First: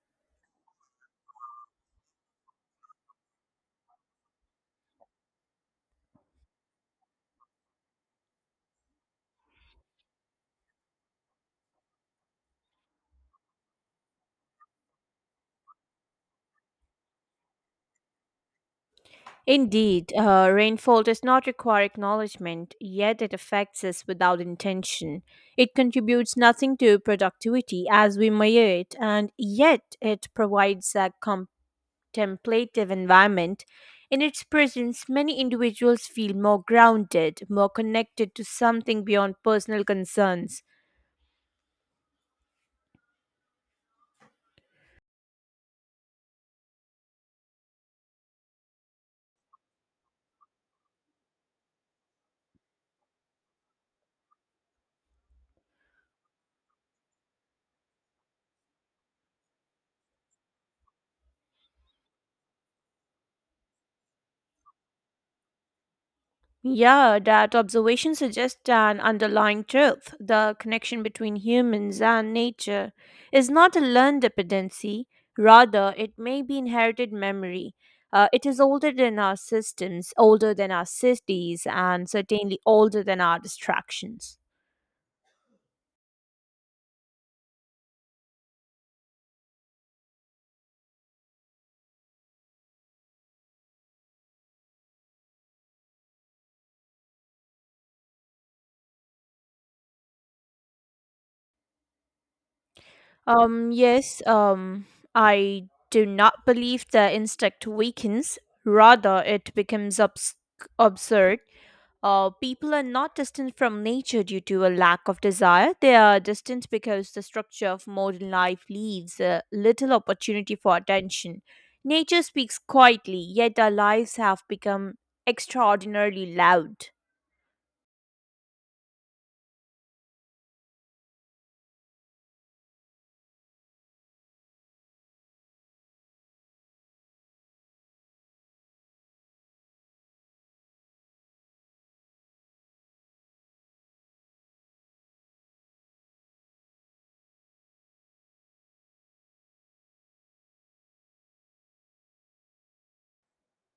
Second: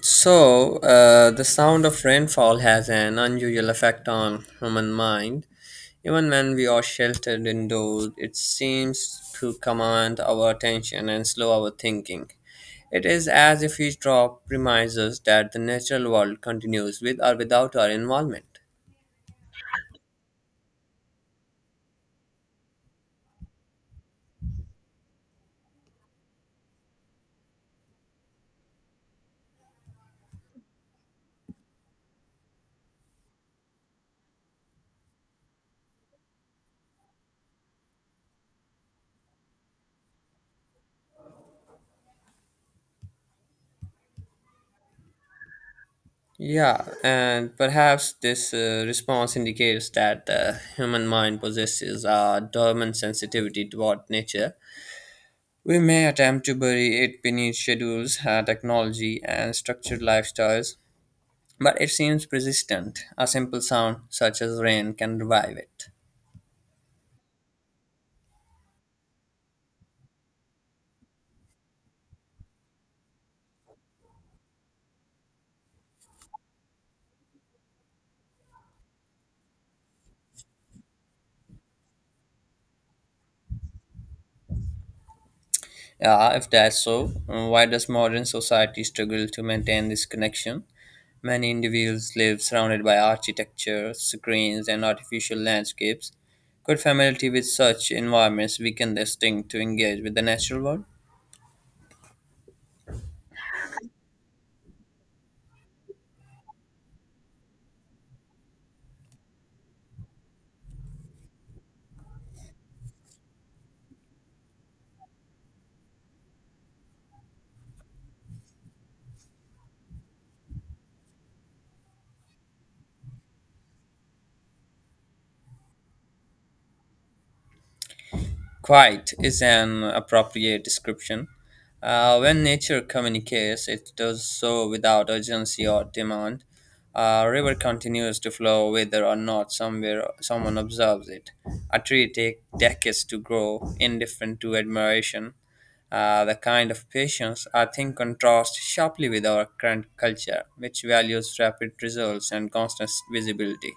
The sound of rainfall has an unusual effect on human mind. Even when we are sheltered indoors, it seems to command our attention and slow our thinking. It is as if each drop reminds us that the natural world continues with or without our involvement. Indeed, rainfall does not require acknowledgement, yet it affects us without intention. It contributes nothing to productivity as we measure it, and yet it provides a contemplative environment. In its presence, many individuals feel more grounded, more connected to something beyond personal concerns. Yeah, and perhaps this response indicates that the human mind possesses a dormant sensitivity toward nature. We may attempt to bury it beneath schedules, technology, and structured lifestyles, but it seems persistent. A simple sound, such as rain, can revive it. Yeah, that observation suggests an underlying truth. The connection between humans and nature is not a learned dependency, rather, it may be inherited memory. It is older than our systems, older than our cities, and certainly older than our distractions. Yeah, if that's so, why does modern society struggle to maintain this connection? Many individuals live surrounded by architecture, screens, and artificial landscapes. Could familiarity with such environments weaken their instinct to engage with the natural world? Yes, I do not believe the instinct weakens, rather, it becomes absurd. People are not distant from nature due to a lack of desire. They are distant because the structure of modern life leaves little opportunity for attention. Nature speaks quietly, yet our lives have become extraordinarily loud. Quiet is an appropriate description. When nature communicates, it does so without urgency or demand. A river continues to flow whether or not somewhere someone observes it. A tree takes decades to grow, indifferent to admiration. The kind of patience I think contrasts sharply with our current culture, which values rapid results and constant visibility.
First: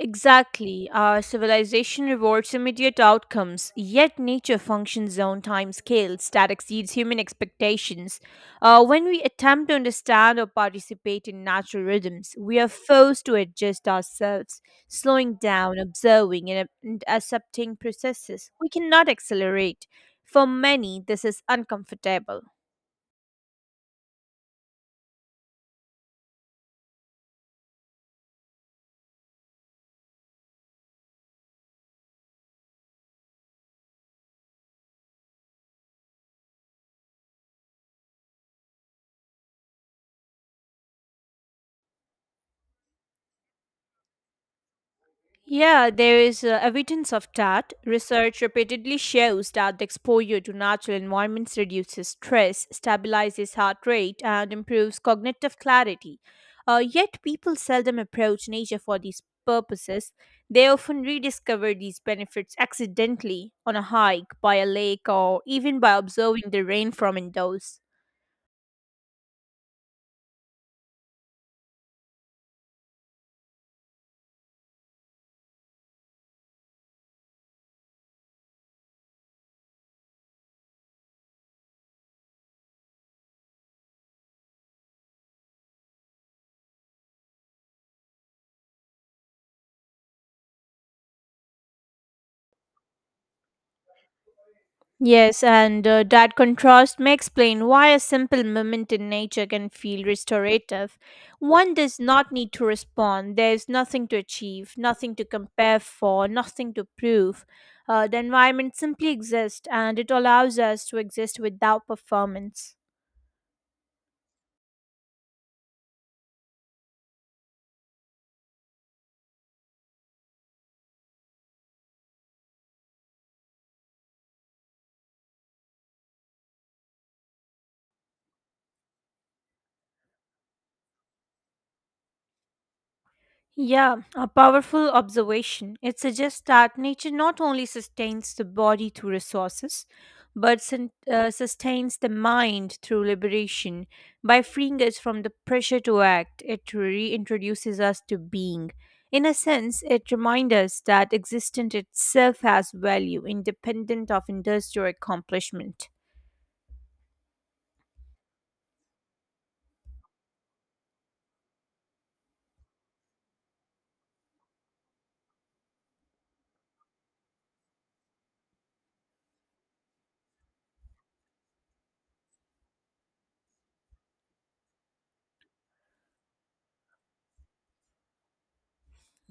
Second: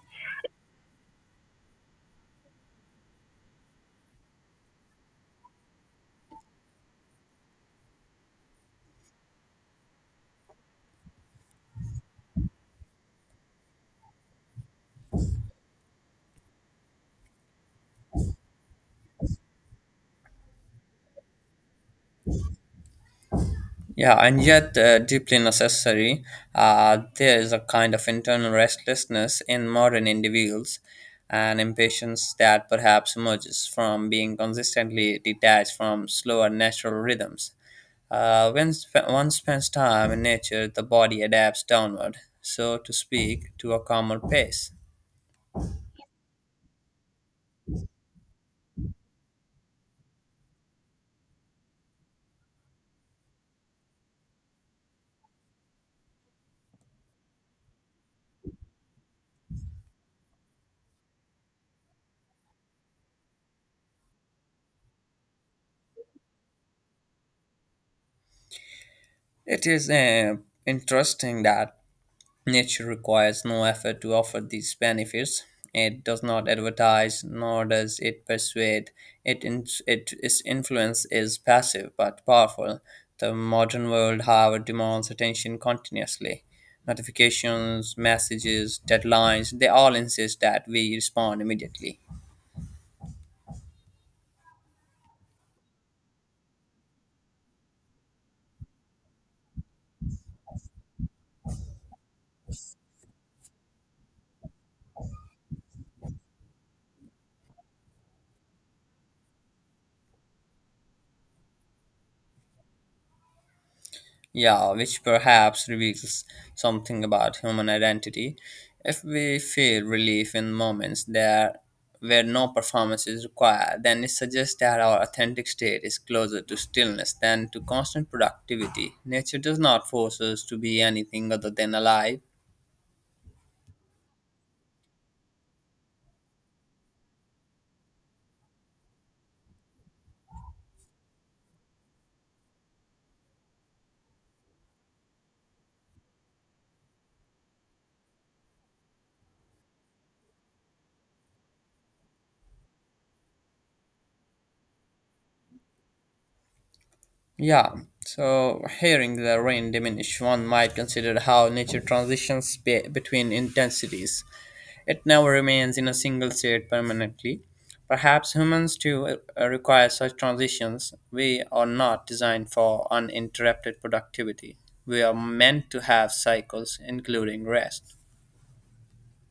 Exactly. Our civilization rewards immediate outcomes, yet nature functions on time scales that exceeds human expectations. When we attempt to understand or participate in natural rhythms, we are forced to adjust ourselves, slowing down, observing, and accepting processes we cannot accelerate. For many, this is uncomfortable. Yeah, and yet deeply necessary. There is a kind of internal restlessness in modern individuals, an impatience that perhaps emerges from being consistently detached from slower natural rhythms. When one spends time in nature, the body adapts downward, so to speak, to a calmer pace. Yeah, there is evidence of that. Research repeatedly shows that the exposure to natural environments reduces stress, stabilizes heart rate, and improves cognitive clarity. Yet, people seldom approach nature for these purposes. They often rediscover these benefits accidentally on a hike, by a lake, or even by observing the rain from indoors. It is interesting that nature requires no effort to offer these benefits. It does not advertise, nor does it persuade. It its influence is passive but powerful. The modern world, however, demands attention continuously. Notifications, messages, deadlines, they all insist that we respond immediately. Yes, and that contrast may explain why a simple moment in nature can feel restorative. One does not need to respond, there's nothing to achieve, nothing to compare for, nothing to prove. The environment simply exists, and it allows us to exist without performance. Yeah, which perhaps reveals something about human identity. If we feel relief in moments there where no performance is required, then it suggests that our authentic state is closer to stillness than to constant productivity. Nature does not force us to be anything other than alive. Yeah, a powerful observation. It suggests that nature not only sustains the body through resources, but sustains the mind through liberation. By freeing us from the pressure to act, it reintroduces us to being. In a sense, it reminds us that existence itself has value, independent of industrial accomplishment. Yeah, so hearing the rain diminish, one might consider how nature transitions between intensities. It never remains in a single state permanently. Perhaps humans too require such transitions. We are not designed for uninterrupted productivity. We are meant to have cycles, including rest.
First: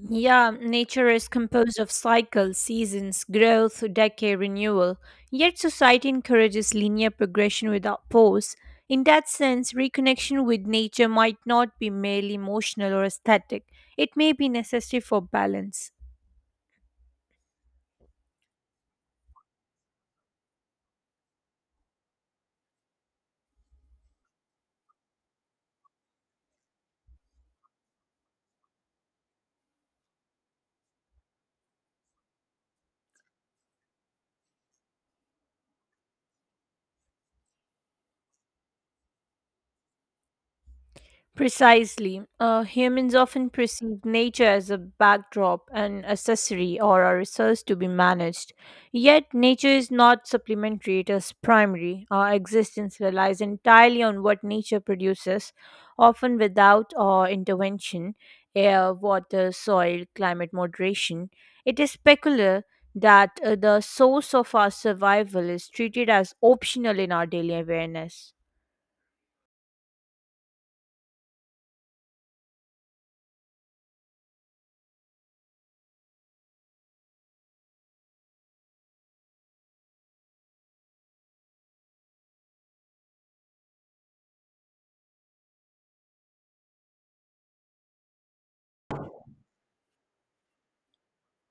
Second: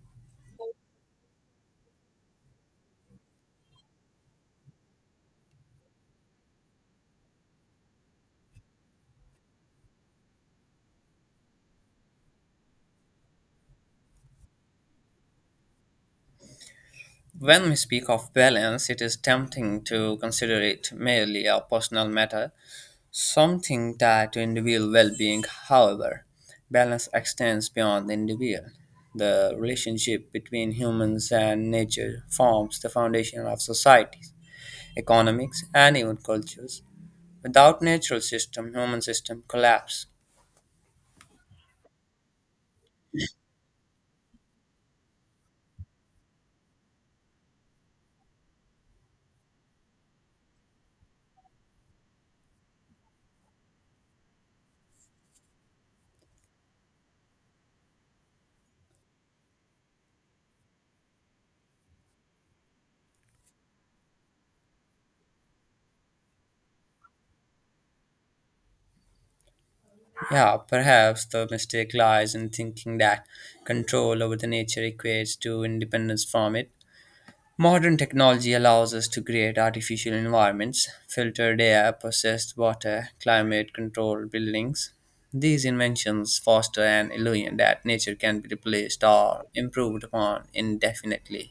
Yeah, nature is composed of cycles, seasons, growth, decay, renewal. Yet society encourages linear progression without pause. In that sense, reconnection with nature might not be merely emotional or aesthetic. It may be necessary for balance. When we speak of balance, it is tempting to consider it merely a personal matter. Something tied to individual well-being; however, balance extends beyond the individual. The relationship between humans and nature forms the foundation of societies, economics, and even cultures. Without natural system, human system collapse. Precisely. Humans often perceive nature as a backdrop, an accessory, or a resource to be managed. Yet, nature is not supplementary, it is primary. Our existence relies entirely on what nature produces, often without our intervention: air, water, soil, climate moderation. It is peculiar that the source of our survival is treated as optional in our daily awareness. Yeah, perhaps the mistake lies in thinking that control over the nature equates to independence from it. Modern technology allows us to create artificial environments, filtered air, processed water, climate controlled buildings. These inventions foster an illusion that nature can be replaced or improved upon indefinitely.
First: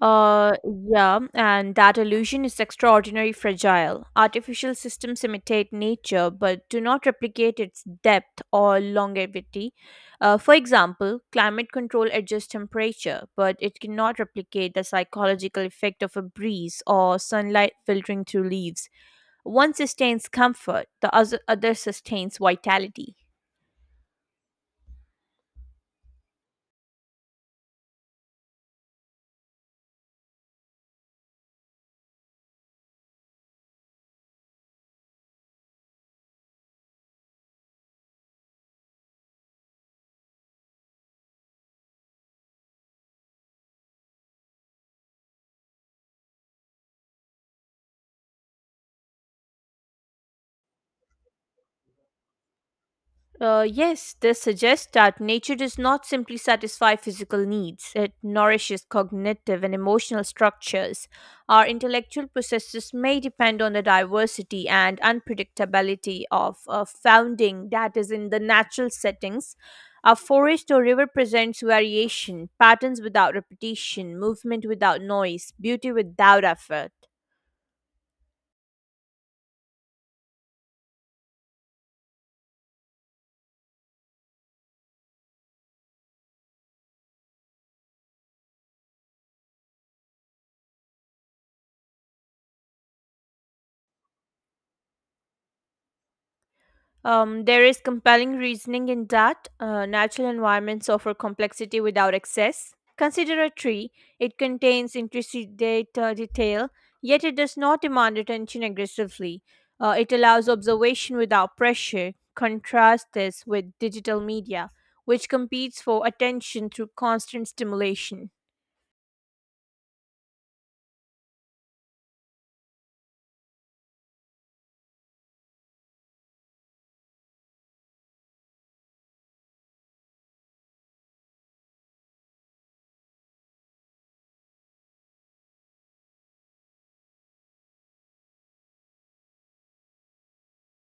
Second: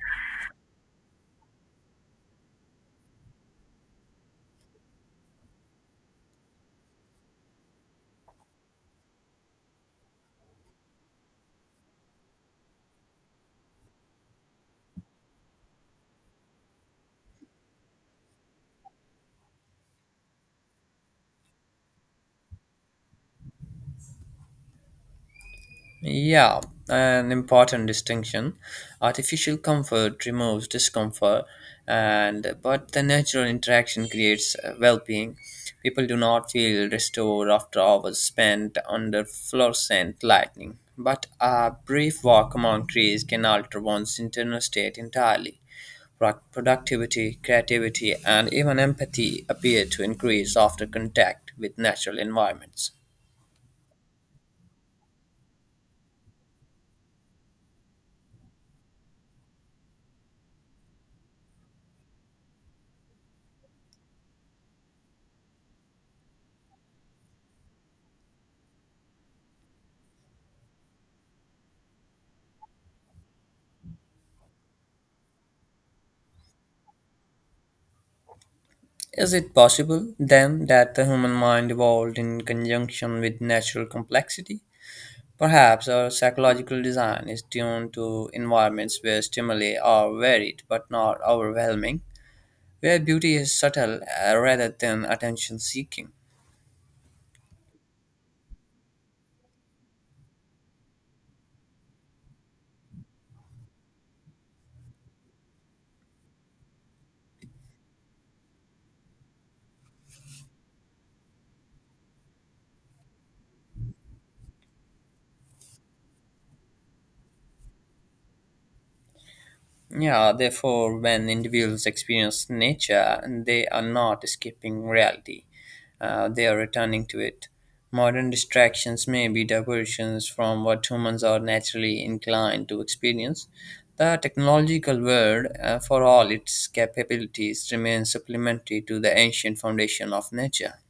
Uh, yeah, and that illusion is extraordinarily fragile. Artificial systems imitate nature but do not replicate its depth or longevity. For example, climate control adjusts temperature, but it cannot replicate the psychological effect of a breeze or sunlight filtering through leaves. One sustains comfort, the other sustains vitality. Yeah, an important distinction. Artificial comfort removes discomfort, and but the natural interaction creates well-being. People do not feel restored after hours spent under fluorescent lighting, but a brief walk among trees can alter one's internal state entirely. Productivity, creativity, and even empathy appear to increase after contact with natural environments. Yes, this suggests that nature does not simply satisfy physical needs, it nourishes cognitive and emotional structures. Our intellectual processes may depend on the diversity and unpredictability of founding that is in the natural settings. A forest or river presents variation, patterns without repetition, movement without noise, beauty without effort. Is it possible, then, that the human mind evolved in conjunction with natural complexity? Perhaps our psychological design is tuned to environments where stimuli are varied but not overwhelming, where beauty is subtle rather than attention seeking. There is compelling reasoning in that natural environments offer complexity without excess. Consider a tree, it contains intricate data, detail, yet it does not demand attention aggressively. It allows observation without pressure. Contrast this with digital media, which competes for attention through constant stimulation. Yeah, therefore, when individuals experience nature, they are not escaping reality, they are returning to it. Modern distractions may be diversions from what humans are naturally inclined to experience. The technological world, for all its capabilities, remains supplementary to the ancient foundation of nature.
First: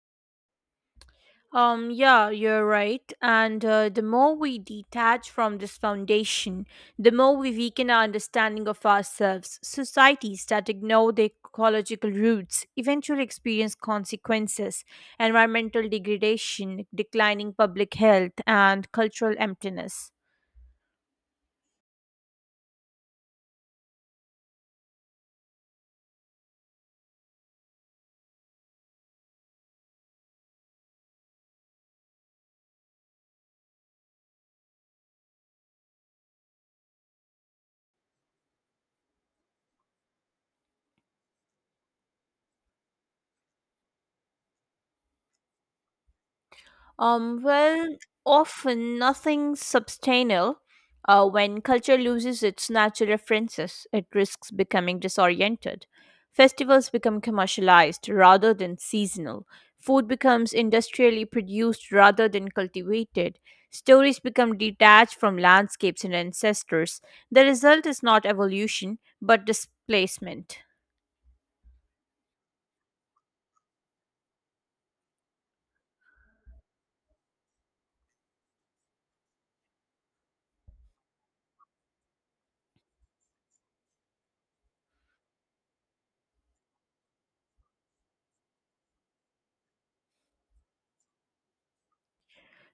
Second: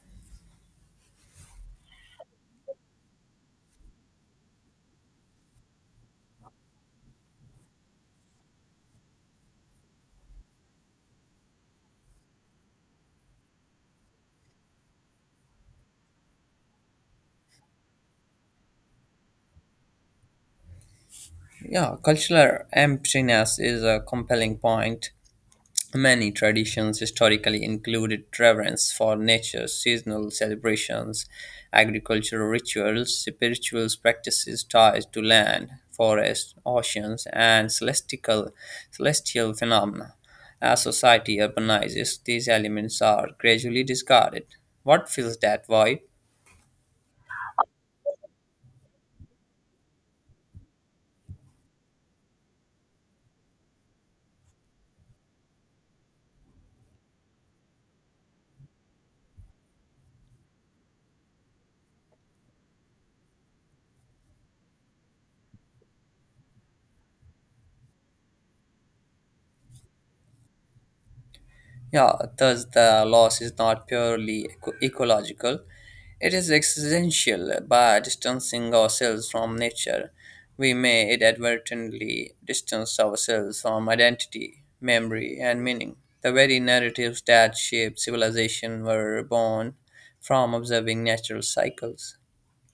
Yeah, you're right. And the more we detach from this foundation, the more we weaken our understanding of ourselves. Societies that ignore their ecological roots eventually experience consequences: environmental degradation, declining public health, and cultural emptiness. Yeah, cultural emptiness is a compelling point. Many traditions historically included reverence for nature, seasonal celebrations, agricultural rituals, spiritual practices tied to land, forests, oceans, and celestial phenomena. As society urbanizes, these elements are gradually discarded. What fills that void? Well, often nothing substantial. When culture loses its natural references, it risks becoming disoriented. Festivals become commercialized rather than seasonal. Food becomes industrially produced rather than cultivated. Stories become detached from landscapes and ancestors. The result is not evolution, but displacement. Yeah, thus the loss is not purely ecological. It is existential. By distancing ourselves from nature, we may inadvertently distance ourselves from identity, memory, and meaning. The very narratives that shaped civilization were born from observing natural cycles.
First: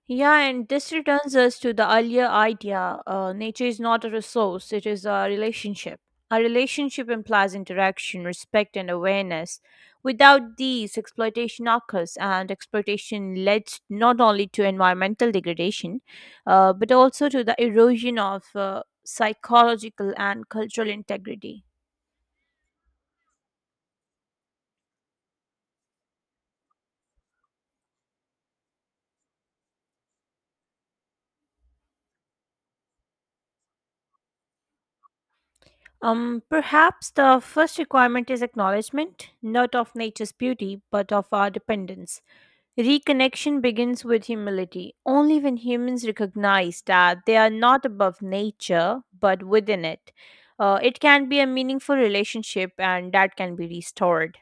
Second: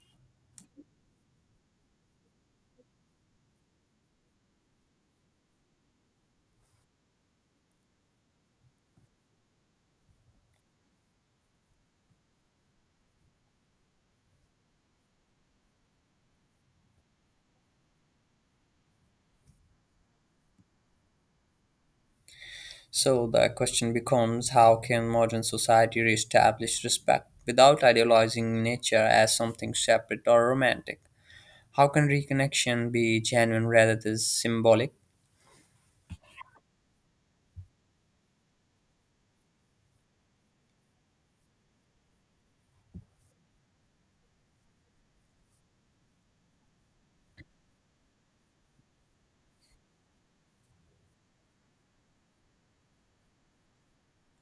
Yeah, and this returns us to the earlier idea: nature is not a resource, it is a relationship. A relationship implies interaction, respect, and awareness. Without these, exploitation occurs, and exploitation leads not only to environmental degradation, but also to the erosion of psychological and cultural integrity. So the question becomes, how can modern society reestablish respect without idealizing nature as something separate or romantic? How can reconnection be genuine rather than symbolic? Perhaps the first requirement is acknowledgement, not of nature's beauty, but of our dependence. Reconnection begins with humility. Only when humans recognize that they are not above nature but within it, it can be a meaningful relationship and that can be restored.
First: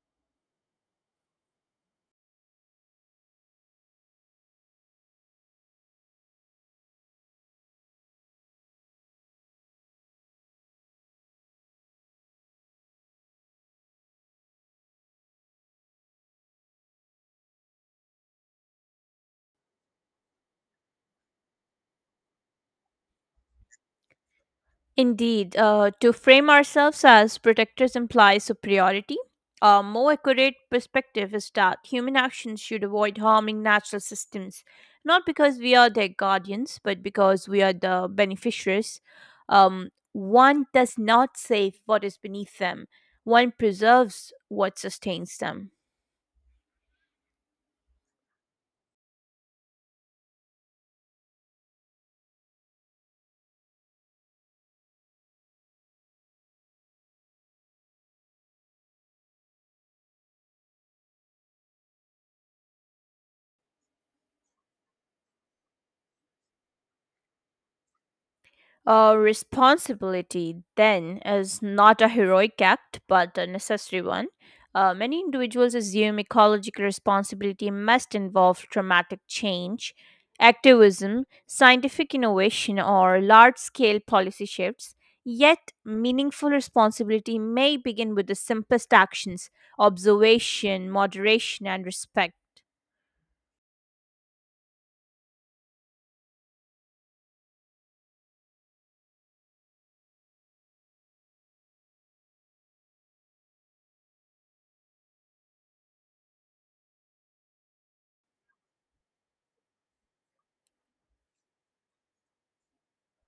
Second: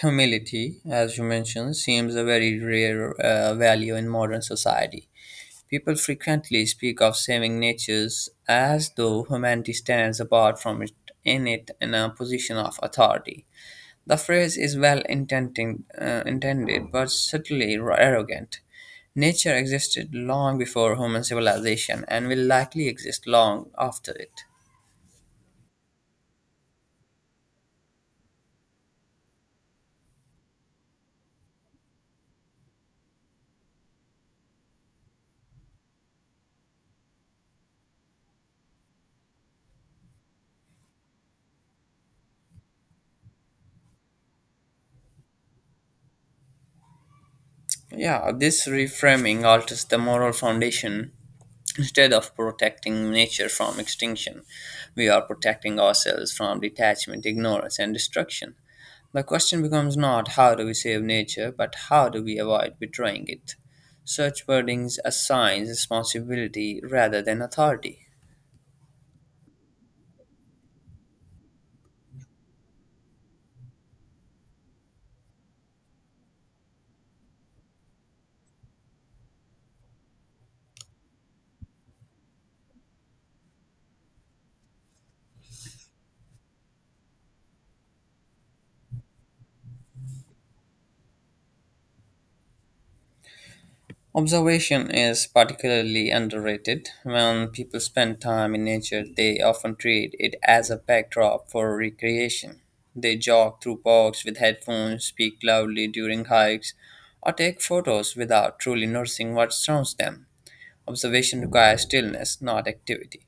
Humility, as you mentioned, seems a very rare value in modern society. People frequently speak of saving natures as though humanity stands apart from it in a position of authority. The phrase is well intending, intended but subtly arrogant. Nature existed long before human civilization and will likely exist long after it. Indeed, to frame ourselves as protectors implies superiority. A more accurate perspective is that human actions should avoid harming natural systems, not because we are their guardians, but because we are the beneficiaries. One does not save what is beneath them, one preserves what sustains them. Yeah, this reframing alters the moral foundation. Instead of protecting nature from extinction, we are protecting ourselves from detachment, ignorance, and destruction. The question becomes not how do we save nature, but how do we avoid betraying it. Such wordings assigns responsibility rather than authority. Responsibility, then, is not a heroic act but a necessary one. Many individuals assume ecological responsibility must involve dramatic change, activism, scientific innovation, or large scale policy shifts. Yet, meaningful responsibility may begin with the simplest actions: observation, moderation, and respect. Observation is particularly underrated. When people spend time in nature, they often treat it as a backdrop for recreation. They jog through parks with headphones, speak loudly during hikes, or take photos without truly noticing what surrounds them. Observation requires stillness, not activity.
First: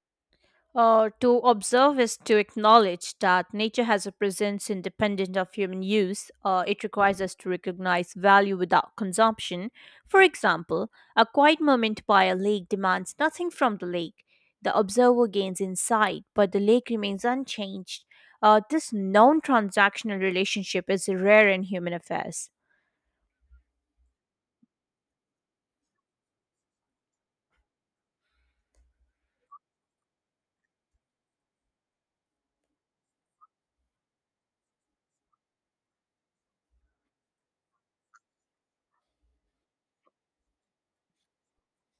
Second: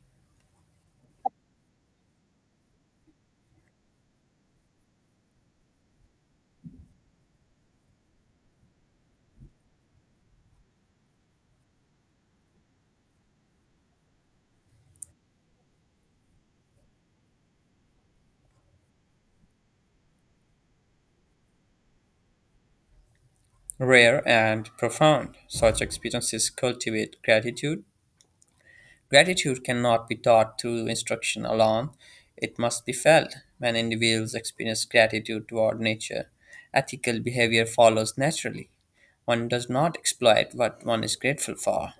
To observe is to acknowledge that nature has a presence independent of human use. It requires us to recognize value without consumption. For example, a quiet moment by a lake demands nothing from the lake. The observer gains insight, but the lake remains unchanged. This non transactional relationship is rare in human affairs. Rare and profound, such experiences cultivate gratitude. Gratitude cannot be taught through instruction alone. It must be felt. When individuals experience gratitude toward nature, ethical behavior follows naturally. One does not exploit what one is grateful for.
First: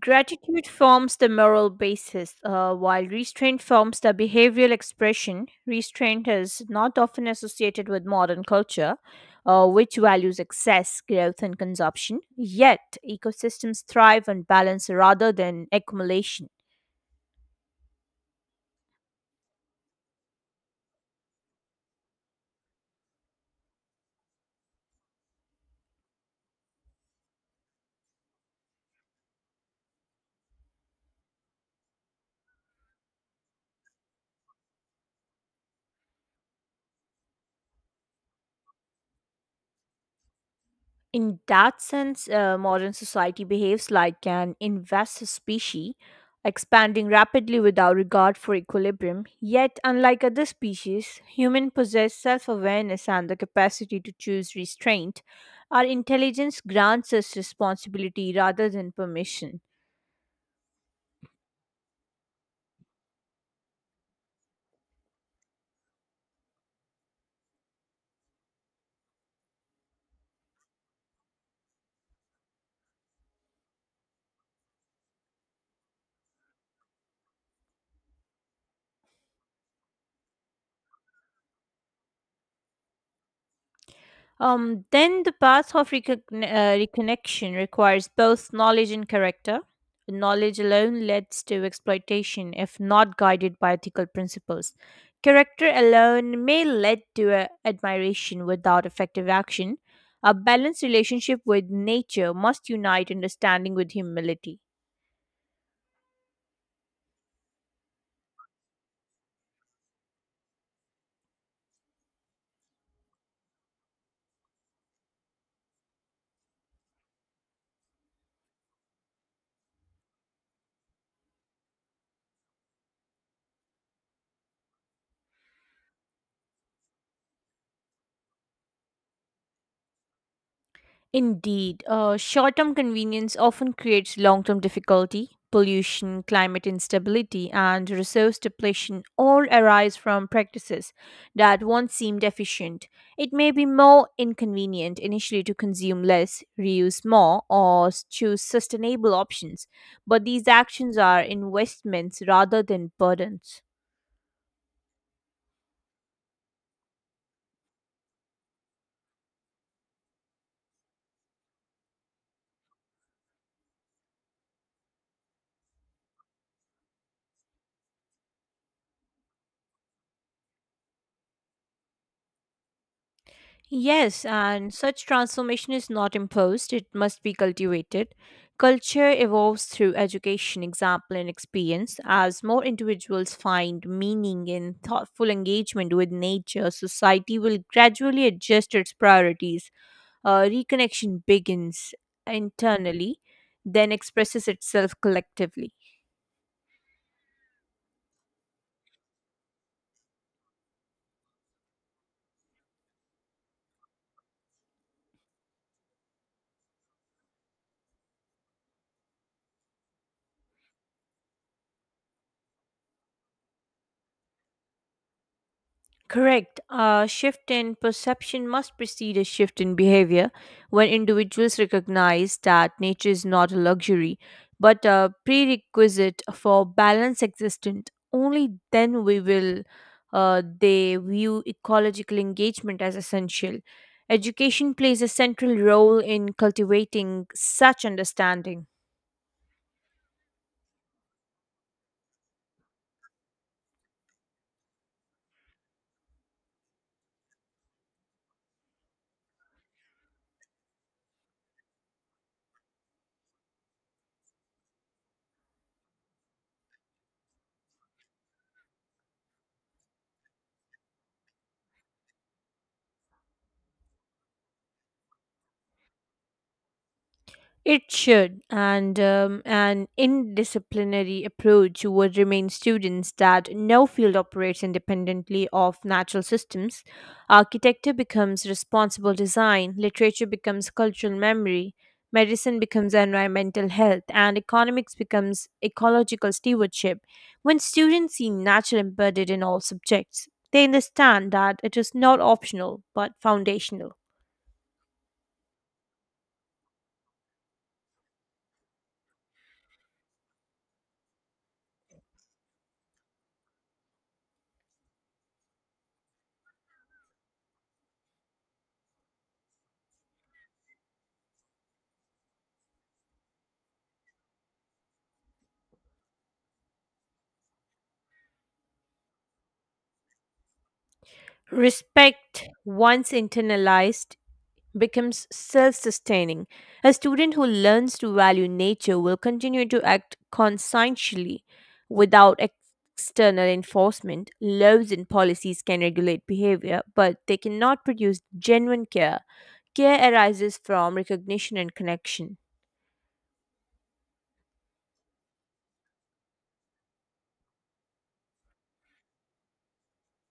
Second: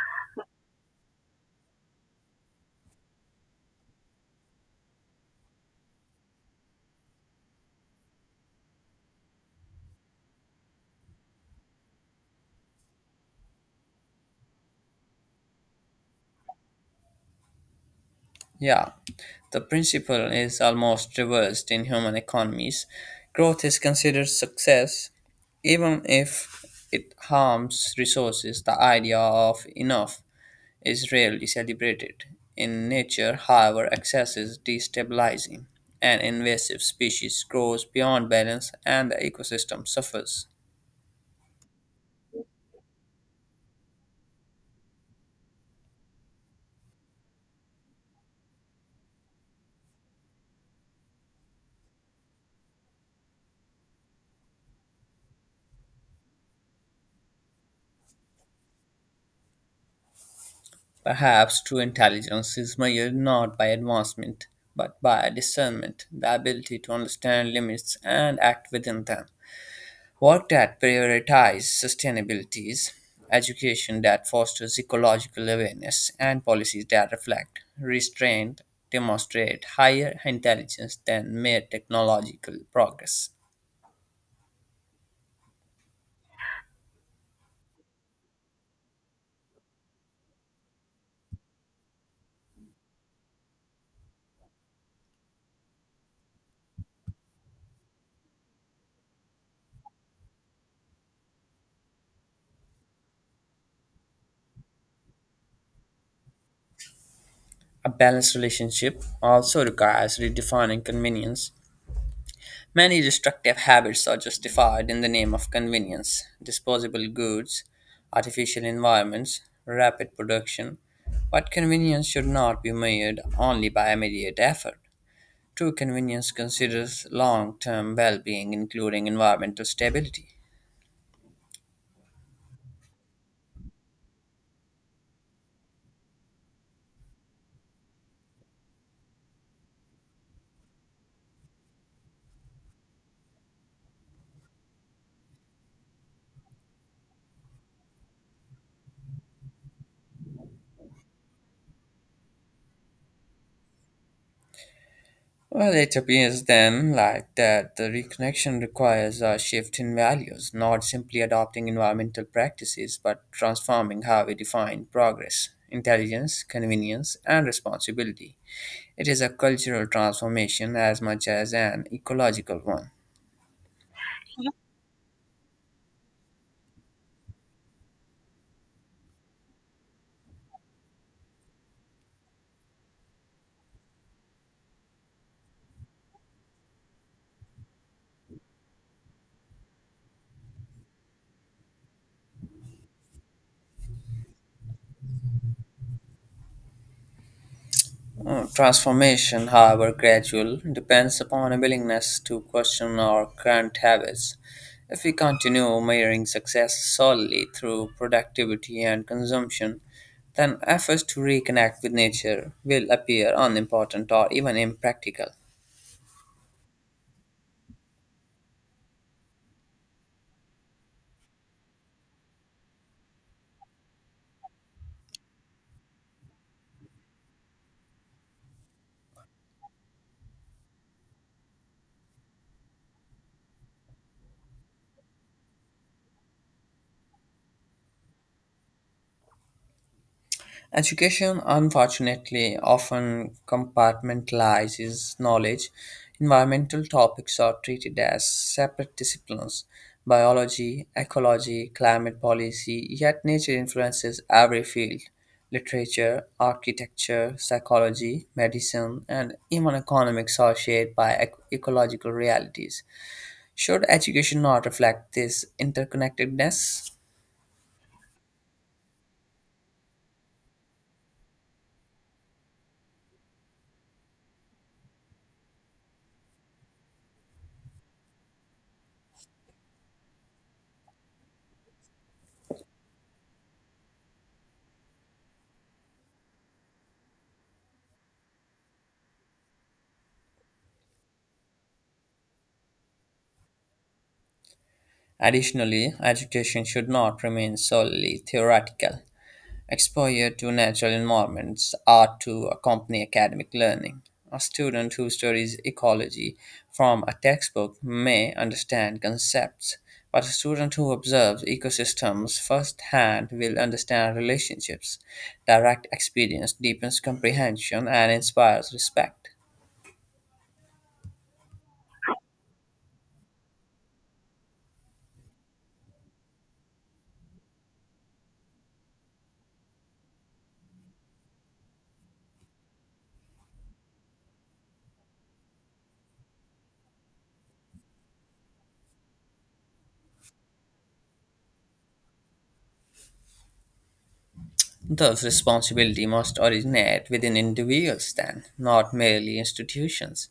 Gratitude forms the moral basis, while restraint forms the behavioral expression. Restraint is not often associated with modern culture, which values excess, growth, and consumption. Yet, ecosystems thrive on balance rather than accumulation. Yeah, the principle is almost reversed in human economies. Growth is considered success even if it harms resources. The idea of enough is rarely celebrated. In nature, however, excess is destabilizing. An invasive species grows beyond balance and the ecosystem suffers. In that sense, modern society behaves like an invasive species, expanding rapidly without regard for equilibrium. Yet, unlike other species, humans possess self awareness and the capacity to choose restraint. Our intelligence grants us responsibility rather than permission. Perhaps true intelligence is measured not by advancement, but by discernment, the ability to understand limits and act within them. Work that prioritizes sustainability, education that fosters ecological awareness, and policies that reflect, restraint, demonstrate higher intelligence than mere technological progress. Then the path of reconnection requires both knowledge and character. Knowledge alone leads to exploitation if not guided by ethical principles. Character alone may lead to admiration without effective action. A balanced relationship with nature must unite understanding with humility. A balanced relationship also requires redefining convenience. Many destructive habits are justified in the name of convenience. Disposable goods, artificial environments, rapid production. But convenience should not be measured only by immediate effort. True convenience considers long term well being, including environmental stability. Indeed, short term convenience often creates long term difficulty. Pollution, climate instability, and resource depletion all arise from practices that once seemed efficient. It may be more inconvenient initially to consume less, reuse more, or choose sustainable options, but these actions are investments rather than burdens. Well, it appears then like that the reconnection requires a shift in values, not simply adopting environmental practices, but transforming how we define progress, intelligence, convenience, and responsibility. It is a cultural transformation as much as an ecological one. Yes, and such transformation is not imposed, it must be cultivated. Culture evolves through education, example, and experience as more individuals find meaning in thoughtful engagement with nature. Society will gradually adjust its priorities. Reconnection begins internally, then expresses itself collectively. Transformation, however gradual, depends upon a willingness to question our current habits. If we continue measuring success solely through productivity and consumption, then efforts to reconnect with nature will appear unimportant or even impractical. Correct. A shift in perception must precede a shift in behavior when individuals recognize that nature is not a luxury but a prerequisite for balance existent. Only then we will they view ecological engagement as essential. Education plays a central role in cultivating such understanding. Education, unfortunately, often compartmentalizes knowledge. Environmental topics are treated as separate disciplines: biology, ecology, climate policy, yet nature influences every field: literature, architecture, psychology, medicine, and even economics are shaped by ecological realities. Should education not reflect this interconnectedness? It should, and an indisciplinary approach would remain students that no field operates independently of natural systems. Architecture becomes responsible design, literature becomes cultural memory, medicine becomes environmental health, and economics becomes ecological stewardship. When students see nature embedded in all subjects, they understand that it is not optional but foundational. Additionally, education should not remain solely theoretical. Exposure to natural environments ought to accompany academic learning. A student who studies ecology from a textbook may understand concepts, but a student who observes ecosystems firsthand will understand relationships. Direct experience deepens comprehension and inspires respect. Respect, once internalized, becomes self sustaining. A student who learns to value nature will continue to act conscientiously without external enforcement. Laws and policies can regulate behavior, but they cannot produce genuine care. Care arises from recognition and connection. Thus, responsibility must originate within individuals, then, not merely institutions.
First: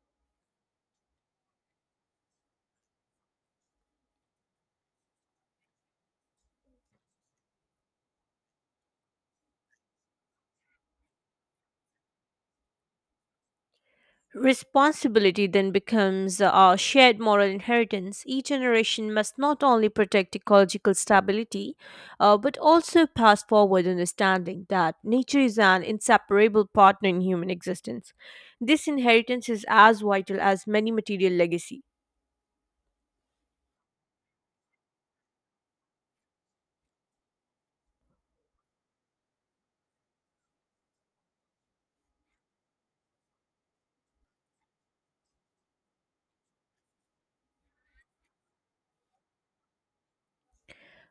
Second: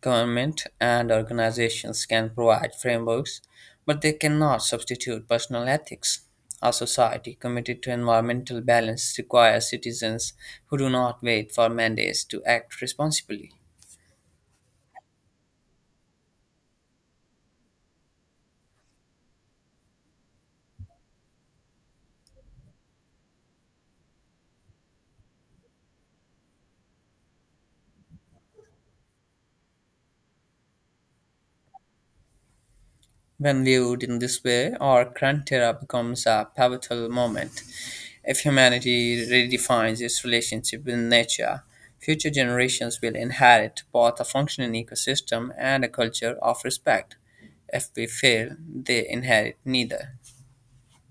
Government and organizations can provide frameworks, but they cannot substitute personal ethics. A society committed to environmental balance requires citizens who do not wait for mandates to act responsibly. Responsibility then becomes a shared moral inheritance. Each generation must not only protect ecological stability, but also pass forward understanding that nature is an inseparable partner in human existence. This inheritance is as vital as many material legacies. When viewed in this way, our current era becomes a pivotal moment. If humanity redefines its relationship with nature, future generations will inherit both a functioning ecosystem and a culture of respect. If we fail, they inherit neither.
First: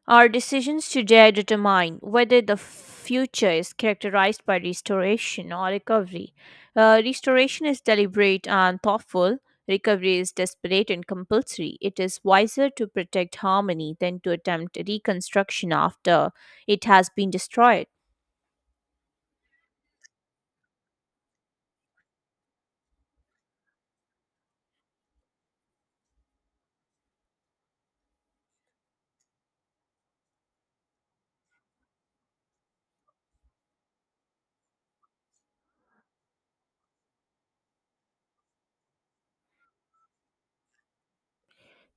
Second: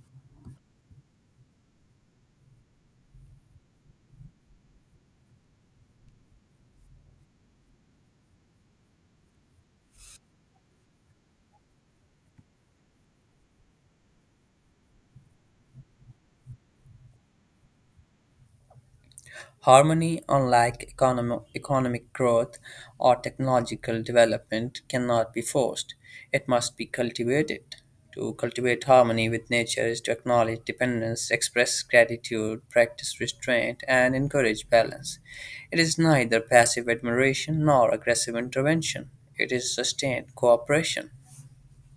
Our decisions today determine whether the future is characterized by restoration or recovery. Restoration is deliberate and thoughtful. Recovery is desperate and compulsory. It is wiser to protect harmony than to attempt reconstruction after it has been destroyed. Harmony, unlike economic growth or technological development, cannot be forced. It must be cultivated. To cultivate harmony with nature is to acknowledge dependence, express gratitude, practice restraint, and encourage balance. It is neither passive admiration nor aggressive intervention. It is sustained cooperation.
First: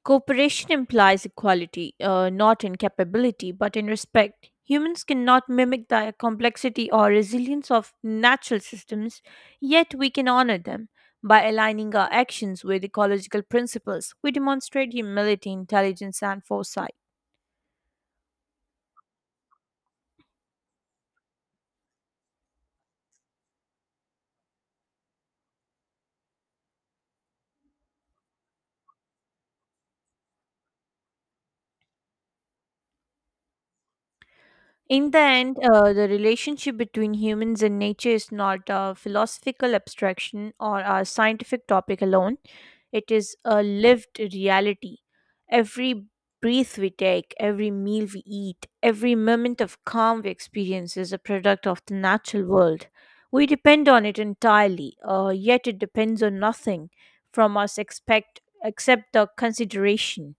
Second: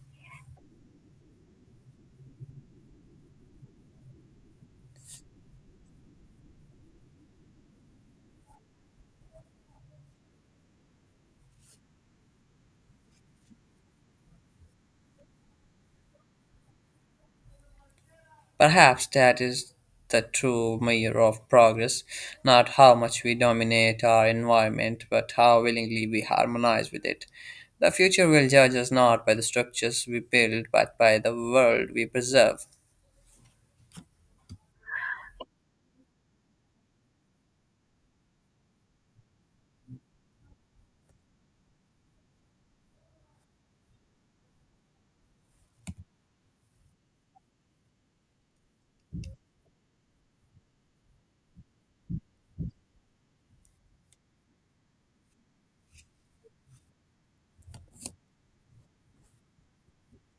Cooperation implies equality, not in capability, but in respect. Humans cannot mimic the complexity or resilience of natural systems, yet we can honor them. By aligning our actions with ecological principles, we demonstrate humility, intelligence, and foresight. Perhaps that is the true measure of progress, not how much we dominate our environment, but how willingly we harmonize with it. The future will judge us not by the structures we build, but by the world we preserve. In the end, the relationship between humans and nature is not a philosophical abstraction or a scientific topic alone. It is a lived reality. Every breath we take, every meal we eat, every moment of calm we experience is a product of the natural world. We depend on it entirely, yet it depends on nothing from us expect, except the consideration.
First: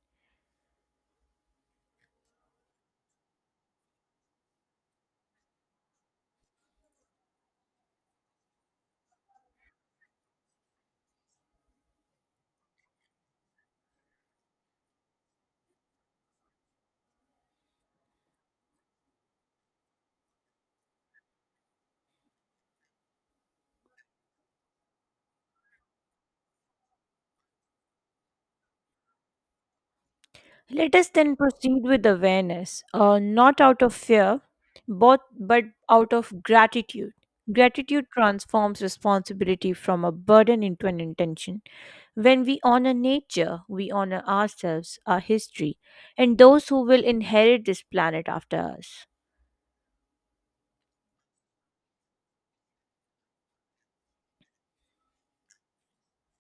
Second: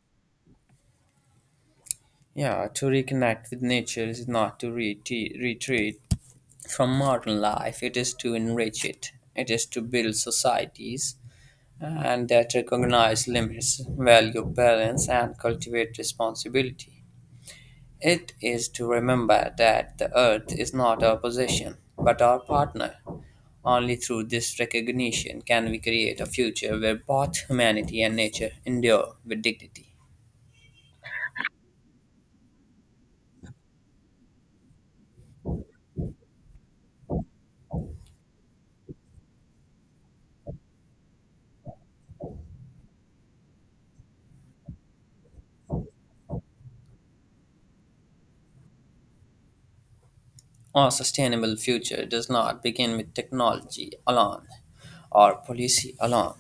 Yeah, to reconnect with nature is not to retreat from modern life, it is to enrich it. It is to build societies and that recognize limits, value balance, and cultivate responsibility. It is to remember that the Earth is not our possession, but our partner. Only through this recognition can we create a future where both humanity and nature endure with dignity. Let us then proceed with awareness, not out of fear, but out of gratitude. Gratitude transforms responsibility from a burden into an intention. When we honor nature, we honor ourselves, our history, and those who will inherit this planet after us. Our sustainable future does not begin with technology alone, or policy alone,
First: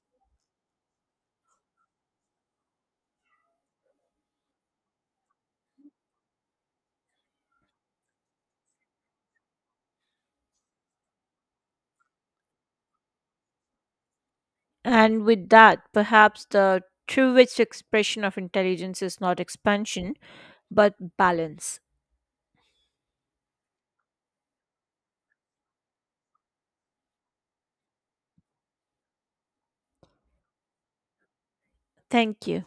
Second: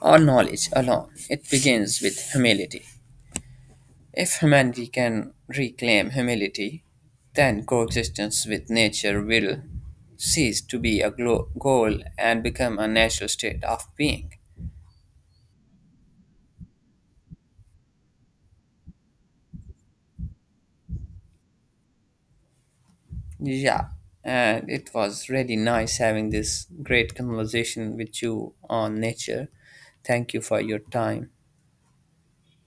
or knowledge alone. It begins with humility. If humanity can reclaim humility, then coexistence with nature will cease to be a goal and become a natural state of being. And with that, perhaps the truest expression of intelligence is not expansion, but balance. Yeah, and it was really nice having this great conversation with you on nature. Thank you for your time. Thank you.